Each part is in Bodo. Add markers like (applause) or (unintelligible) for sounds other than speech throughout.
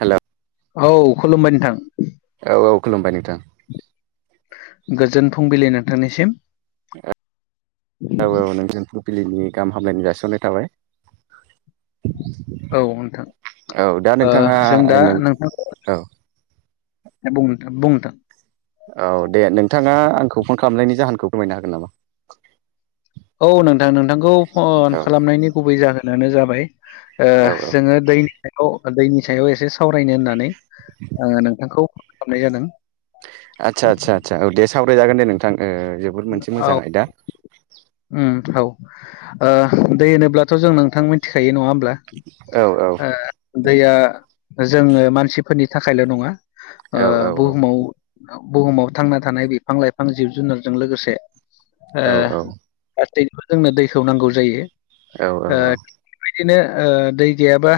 हेलौ औ खुलुमबाय नोंथां औ औ खुलुमबाय नोंथां। गोजोन फुंबिलि नोंथांनिसिम औ औ नोंजों फुंबिलिनि गाहाम हामलायनो जाायसननाय थाबाय। औ नोंथां औ दा नोंथाङा जों दा नों नोंथां औ बुंथ बुंुमथ औ दे नोंथाङा आंखौ फन खालामनायनि जाहोनखौ फोरमायनो हागोन नामा औ नोंथां नोंथांखौ फन औ खालामनायनि गुबै जाहोनानो जाबाय ओ औ औ जोङो दैनि सायाव दैनि सायाव एसे सावरायनो होननानै आङो नोंथांखौ खामनाय जादों आदसा आदसा आदसा औ दे सावरायजागोन दे नोंथां जोबोद मोनसे मोजां आयदा ओम औ दै होनोब्लाथ' जों नोंथां मिथिखायो नङा होमब्ला औ औ दैया जोङो मानसिफोरनि थाखायल' नङा ओ औ बुहुमाव बुहुमाव थांना थानाय बिफां लाइफां जिब जुनारजों लोगोसे ओ औ गासैबो जोंनो दैखौ नांगौ जायो औ औ बेबायदिनो दै गैयाबा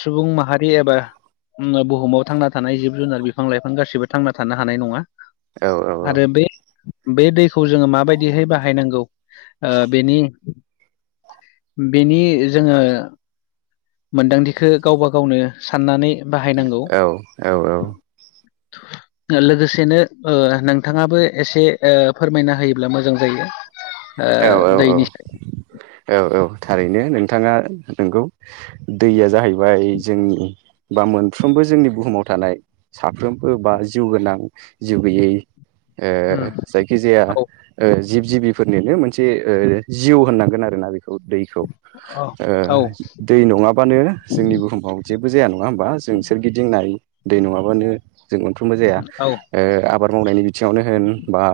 सुबुं माहारि एबा बुहुमाव थांना थानाय जिब जुनार बिफां लाइफां गासिबो थांना थानो हानाय नङा औ-औ आरो बे दैखौ जोङो माबायदिहाय बाहाय बाहायनांगौ ओ बेनि बेनि जोङो मोनदांथिखौ गावबा गावनो साननानै बाहायनांगौ (inaudible) लोगोसेनो नोंथाङाबो एसे फोरमायना होयोब्ला मोजां जायो ओ औ-औ-औ दैनि औ-औ थारैनो नोंथाङा नंगौ दैया जाहैबाय जोंनि बा मोनफ्रोमबो जोंनि बुहुमाव थानाय साफ्रोमबो बा जिउ गोनां जिउ गैयै ओ उम जायखिजाया औ जिब जिबि फोरनिनो मोनसे जिउ होननांगोन आरोना बेखौ दै औ औ दै नङाबानो जोंनि बुहुमाव जेबो जाया नङा होम बा जोंसोरगिदिं नाय दै नङाबानो जों मोनफ्रोमबो जाया औ आबाद मावनायनि बिथिङावनो होन बा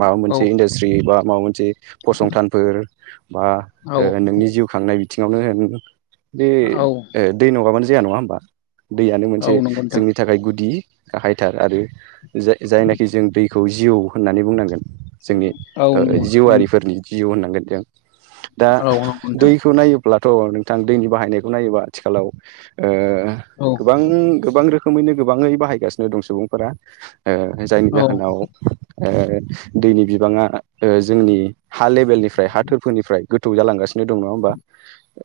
माबा औ मोनसे इनदा सट्रि बा माबा मोनसे फसंथान बा औ नोंनि जिउ खांनाय बिथिङावनो बे औ दै नङाबानो जाया नङा होमबा दैआनो औ मोनसे नंगौ नोंथां जोंनि थाखाय गुदि गाहायथार आरो जायनाखि जों दै खौ जिउ होननानै बुंनांगोन जोंनि औ नंगौ उम, जिउआरिफोरनि जिउ होननांगोन जों दा औ नंगौ नोंथां दैखौ नायोब योब्लाथ' नोंथां दैनि बाहायनायखौ नायोबा आथिखालाव औ गोबां गोबां रोखोम रोखोमैनो गोबाङै बाहायगासिनो दं सुबुंफोरा जायनि औ जाहोनाव दैनि बिबाङा जोंनि हा लेबेलनिफ्राय हा थोरफोरनिफ्राय गोथौ जालांगसिनो दं नङा होमबा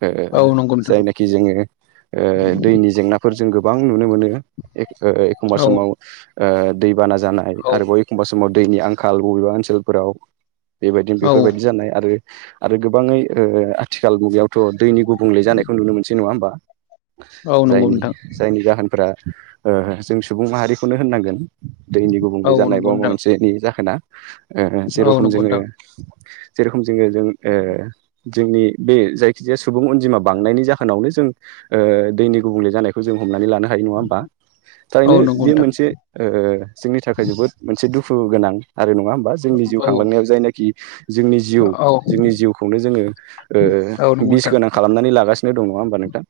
ओ औ नंगौ नोंथां जायनाखि जोङो ओ दैनि जेंना फोर जों गोबां नुनो मोनो एखमबा औ समाव दैबाना जानाय औ आरो बय एखमबा समाव दैनि आंखाल बबेबा ओनसोलफोराव बेबायदिनो औ बेफोरबायदि जानाय आरो आरो गोबाङै ओ आथिखाल मुगायाव थ' दैनि गुबुंले जानायखौ नुनो मोनसै नङा होमबा? औ नंगौ जायनि नोंथां जायनि जाहोनफ्रा ओ जों सुबुं माहारिखौनो होननांगोन। दैनि औ गुबुंले जानाय बा नंगौ माबा नोंथां मोनसेनि जाहोना। ओ औ जेराव नंगौ नोंथां जेरखम जोङो जों ओ जोंनि बे जायखिजाया सुबुं अनजिमा बांनायनि जाहोनावनो जों ओ दैनि गुबुंले जानायखौ जों हमनानै लानो हायो नङा होमबा औ थारैनो नंगौ बे नोंथां मोनसे जोंनि थाखाय जोबोद मोनसे दुखु गोनां आरो नङा होमबा जोंनि जिउ औ खांलांनायाव जायनाखि जोंनि जिउ औ जोंनि जिउखौनो जोङो औ नंगौ बिस नोंथां गोनां खालामनानै लागासिनो दं नङा होमबा नोंथां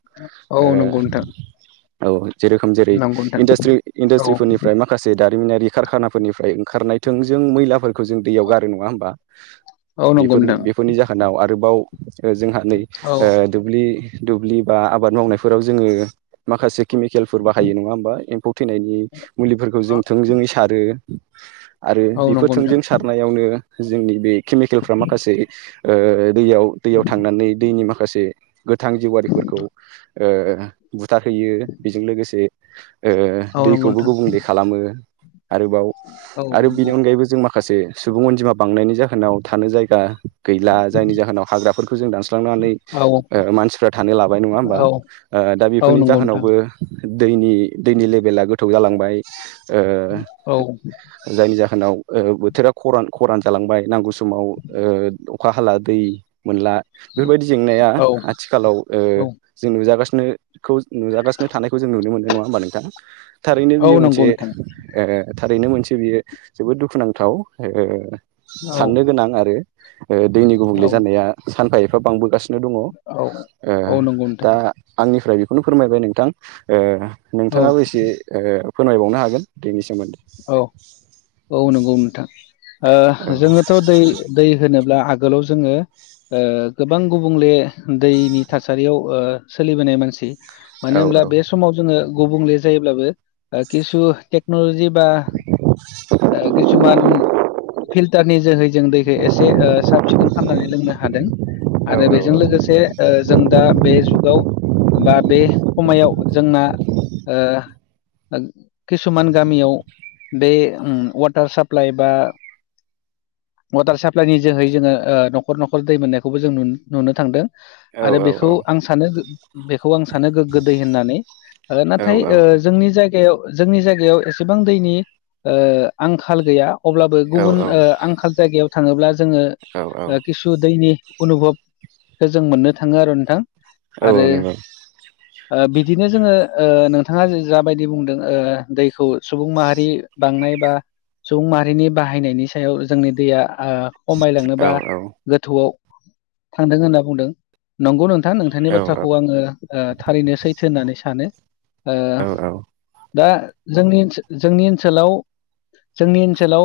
औ ओ नंगौ नोंथां औ जेरोखोम जेरै नंगौ नोंथां औ इन्डासट्रिफोरनिफ्राय मा माखासे दारिमिनारि कारखानाफोरनिफ्राय ओंखारनाय थोंजों मैलाफोरखौ जों दैयाव गारो नङा होमबा? औ नंगौ बेफोरनि नोंथां बेफोरनि जाहोनाव आरोबाव ओ जोंहा नै औ दुब्लि दुब्लि बा आबाद मावनायफोराव जोङो माखासे केमिकेलफोर बाहायो नङा होमबा एम्फौ थैनायनि मुलिफोरखौ जों थोंजोङै सारो आरो औ बेफोर नंगौ नोंथां थोंजों सारनायावनो जोंनि बे केमिकेलफ्रा माखासे ओ दैयाव दैयाव थांनानै दैनि माखासे गोथां जिउवारिफोरखौ ओ बुथारहैयो बेजों लोगोसे ओ औ नंगौ दैखौबो नोंथां गुबुंले खालामो। आरोबाव औ आरो बिनि नंगौ अनगायैबो जों माखासे सुबुं अनजिमा बांनायनि जाहोनाव थानो जायगा गैला जायनि जाहोनाव हाग्राफोरखौ जों दानस्लांनानै औ ओ मानसिफ्रा थानो लाबाय नङा होमबा औ दा औ बेफोरनि नंगौ नोंथां जाहोनावबो दैनि दैनि लेभेला गोथौ जालांबाय। ओ औ जायनि जाहोनाव ओ बोथोरा खरान खरान जालांबाय नांगौ समाव ओ अखा हाला दै मोनला। बेफोरबायदि जेंनाया औ आथिखालाव ओ औ जों नुजागासिनोखौ नुजागासिनो थानायखौ जों नुनो मोननाय नङा होमबा नोंथां? थारैनो औ बियो मोनसे नंगौ नोंथां ओ थारैनो मोनसे बियो जोबोद दुखुनांथाव ओ औ साननो गोनां आरो ओ दैनि गुबुंले औ जानाया सानफा एफा बांबोगासि दङ ओ औ औ नंगौ नोंथां दा आंनिफ्राय बेखौनो फोरमायबाय नोंथां। ओ औ नोंथाङाबो एसे ओ फोरमायबावनो हागोन बेनि सोमोन्दै। औ, औ नंगौ नोंथां ओ औ जोङोथ' दै दै होनोब्ला आगोलाव जोङो ओ गोबां गुबुंले दैनि थासारियाव ओ सोलिबोनाय मानसि मानो औ होनब्ला बे समाव जोङो गुबुंले जायोब्लाबो किसु टेक्न'लजि बा, ओ किसुमान फिल्टारनि जोहै जों दैखौ एसे साब सिखोन खालामनानै लोंनो हादों। औ आरो बेजों लोगोसे ओ जों दा बे जुगाव बा बे खमायाव जोंना ओ किसुमान गामियाव बे ओम वाटार साप्लाइ बा वाटार साप्लाइनि जोहै जोङो ओ न'खर न'खर दै मोननायखौबो जों नुनो नुनो थांदों। औ आरो औ बेखौ आं सानो बेखौ आं सानो गोग्गो दै होननानै। नाथाय ओ जोंनि जायगायाव जोंनि जायगायाव एसेबां दै ओ आंखाल गैया अब्लाबो गुबुन ओ आंखाल जायगायाव थाङोब्ला जोङो औ औ ओ खिसु दैनि अनुभबखौ जों मोननो थाङो आरो नोंथां। औ आरो नंगौ ओ बिदिनो जोङो ओ नोंथाङा जाबायदि बुंदों ओ दैखौ सुबुं माहारि बांनाय बा सुबुं माहारिनि बाहायनायनि सायाव जोंनि दैया ओ औ खमायलांनोबा औ गोथौआव थांदों होनना बुंदों। नंगौ नोंथां नोंथांनि औ बाथ्राखौ आङो ओ थारैनो सैथो होननानै सानो। औ दा जोंनि जोंनि ओनसोलाव जोंनि ओनसोलाव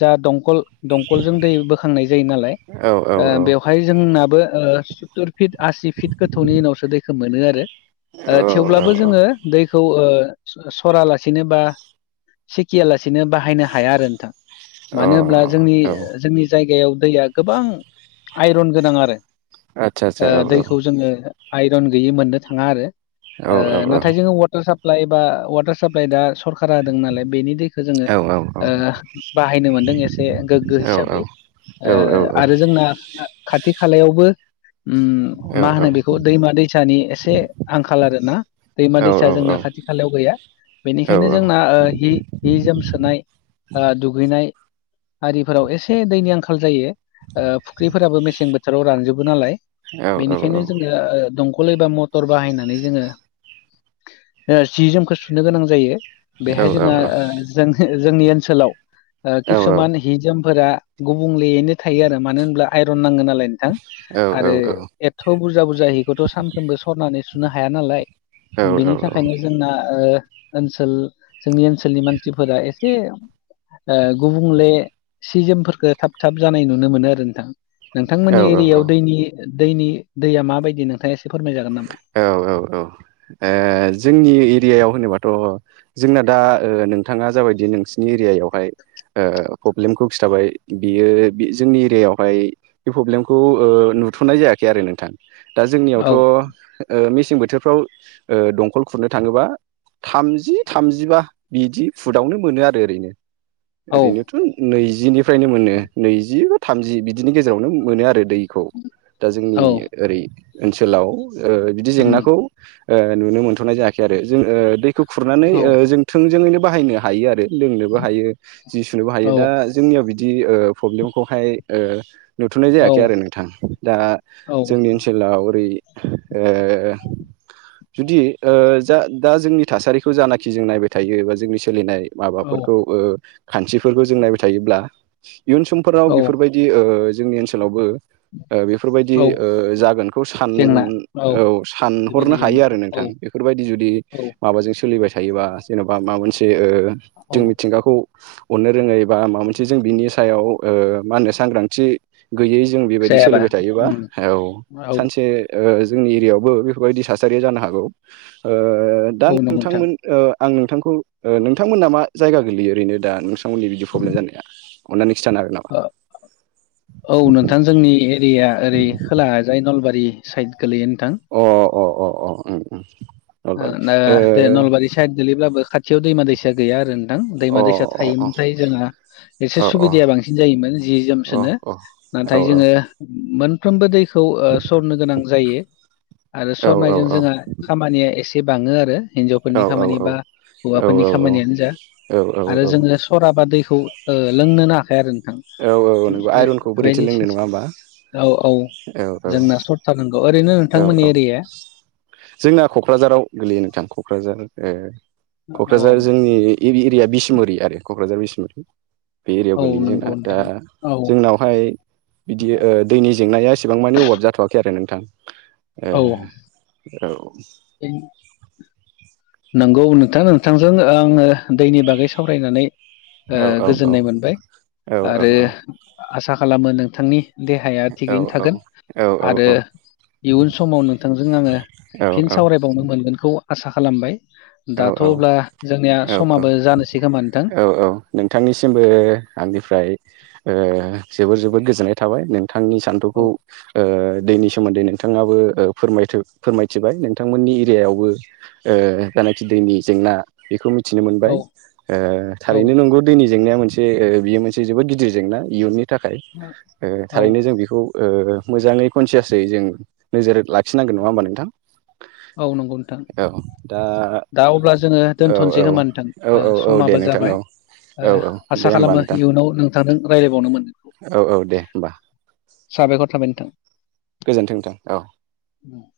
जा दंखल दंखलजों दै बोखांनाय जायो सत्तुर फिट आसि फिट गोथौनि उनावसो दैखौ मोनो आरो औ थेवब्लाबो जोङो दैखौ सरालासिनोबा सिखियालासेनो बाहायनो हाया आरो नोंथां। मानो होनब्ला जोंनि अ औ ओ जोंनि जायगायाव दैया गोबां आइरन गोनां आरो। आदसा आदसा ओ औ दैखौ जोङो आइरन गैयै मोननो थाङा आरो औ औ ओ नाथाय जोङो वाटार साप साप्लाइ बा वाटार साप्लाइ दा सरकार सरकारा होदों नालाय बेनि दैखौ जोङो औ औ बाहायनो मोनदों एसे गोग्गो औ हिसाबै। आरो जोंना खाथि खालायावबो मा होनो औ बेखौ दैमा दैसानि एसे आंखाल आरो ना दैमा औ दैसा औ जोंना औ खाथि खालायाव गैया औ बेनिखायनो जोंना हि जि जोम सोनाय दुगैनाय आरिफोराव एसे दैनि आंखाल जायो फुख्रिफोराबो मेसें बोथोराव रानजोबो नालाय बेनिखायनो जोङो दंखल एबा मटर टर बाहायनानै जोङो सि जोमखौ सुनो गोनां जायो बेहाय जोंहा जों जोंनि ओनसोलाव किसुमान हिजोमफोरा गुबुंलेयैनो थायो आरो मानो होनब्ला आइरन नाङो नालाय नोंथां आरो थ' बुरजा बुरजाहिखौथ' सानफ्रोमबो सरनानै सुनो हाया नालाय बिनि थाखायनो जोंना ओनसोल जोंनि ओनसोलनि मानसिफोरा एसे गुबुंले सिजोमफोरखौ थाब थाब जानाय नुनो मोनो आरो नोंथां नोंथांमोननि एरियायाव दैनि दैनि दैया माबायदि नोंथाङा एसे फोरमाय जागोन नामा औ औ औ जोंनि एरियायाव होनोबाथ' जोंना दा नोंथाङा जाबायदि नोंसिनि एरियायावहाय प्रब्लेमखौ खिथाबाय बियो जोंनि एरियायावहाय बे प्रब्लेमखौ नुथ'नाय जायाखै आरो नोंथां दा औ जोंनियावथ' मेसें बोथोरफ्राव दंखल खुरनो थाङोबा थामजि थामजिबा बिदि फुदावनो मोनो आरो ओरैनो औ ओरैनोथ' नैजिनिफ्रायनो मोनो नैजि बा थामजि बिदिनि गेजेरावनो मोनो आरो दै खौ दा जोंनि औ ओरै ओनसोलाव बिदि उम, जेंनाखौ नुनो मोनथ'नाय जायाखै आरो जों दैखौ खुरनानै औ जों थोंजोङैनो बाहायनो हायो आरो लोंनोबो हायो जि सुनोबो हायो औ दा जोंनियाव बिदि प्रब्लेमखौहाय नुथ'नाय औ जायाखै आरो नोंथां दा औ जोंनि ओनसोलाव ओरै ओ जुदि जा दा जोंनि थासारिखौ जानाखि जों नायबाय थायो बा जोंनि सोलिनाय औ माबाफोरखौ खान्सिफोरखौ जों नायबाय थायोब्ला इयुन समफोराव औ बेफोरबायदि जोंनि ओनसोलावबो बेफोरबायदि औ जागोनखौ सान औ बेबायदि सानहरनो हायो आरो जेंनाखौ औ नोंथां बेफोरबायदि जुदि औ माबाजों सोलिबाय थायोबा जेन'बा माबा मोनसे औ जों मिथिंगाखौ अननो रोङै बा माबा मोनसे जों बिनि सायाव मा होनो सांग्रांथि गैयै जों बेबायदि जायाबा सोलिबाय थायोबा उम, औ सानसे जोंनि एरियायावबो बेफोरबायदि थासारिया जानो हागौ दा औ नंगौ नोंथां नोंथांमोन आं नोंथांखौ नोंथांमोना मा जायगा गोलैयो ओरैनो दा नोंथांमोननि बिदि प्रब्लेम जानाया अननानै खिथानो हागोन नामा औ नोंथां जोंनि एरिया ओरै खोला जाय नलबारि साइद गोलैयो नोंथां अ अ अ अ अ अ ओ दे नलबारि साइद गोलैब्लाबो खाथियाव दैमा दैसा दा गैया आरो नोंथां दैमा ओ दैसा अ अ थायोमोनथाय जोंहा एसे अ सुबिदाया बांसिन जायोमोन जि अ जोमसोनो औ नाथाय जोङो मोनफ्रोमबो दैखौ सरनो गोनां जायो आरो सरनायजों औ औ जोंहा खामानिया एसे बाङो आरो हिनजावफोरनि औ खामानि बा हौवाफोरनि खामानियानो जा आरो जोङो औ सराबा दैखौ लोंनो नो हाखाया आरो औ औ औ नंगौ आइरनखौ बोरैथो लोंनो नङा होमबा (unintelligible) औ औ औ जोंना सर (unintelligible) ओरैनो नोंथांमोननि औ एरिया औ क'क्राझार जोंनि एरिया बिसमुरि आरो क'क्राझार बिसमुरि बे एरियायाव औ गोलैयो जोंना नंगौ दा नोंथां औ जोंनाव ओमफ्राय बिदि ओ दैनि जेंनाया एसेबां मानि अभाब जाथ'वाखै आरो नोंथां ए औ औ नंगौ नोंथां नोंथांजों आङो दैनि बागै सावरायनानै ओ औ औ गोजोननाय मोनबाय औ आरो औ आसा खालामो नोंथांनि देहाया औ थिगैनो थागोन औ औ आरो इयुन समाव नोंथांजों आङो औ फिन औ सावराय बावनो मोनगोनखौ आसा खालामबाय दाथ' अब्ला जोंनिया औ औ समाबो जानोसै खोमा नोंथां औ औ नोंथांनिसिमबो आंनिफ्राय ओ जोबोर जोबोर गोजोननाय थाबाय नों बिथांनि औ सान्थौखौ ओ दैनि सोमोन्दै नोंथाङाबो फोरम फोरमायथिबाय नोंथांमोननि एरियायावबो ओ जानखि दैनि जेंना बेखौ मिथिनो मोनबाय औ ओ औ थारैनो नंगौ दैनि जेंनाया मोनसे बियो मोनसे जोबोद गिदिर जेंना इयुननि थाखाय औ थारैनो जों बेखौ मोजाङै कनसियासै जों नोजोर लाखिनांगोन नङा होमबा नोंथां औ नंगौ नोंथां औ दा दा अब्ला जोङो औ दोनथ'नोसै औ औ खोमानोथों औ औ दे समाबो नोंथां औ जाबाय औ औ दे आसा होमबा खालामो नोंथां इयुनाव नोंथांजों राय्लायबावनो मोन औ औ दे होमबा साबायखर थाबाय नोंथां गोजोन्थोंदों (unintelligible) औ (unintelligible)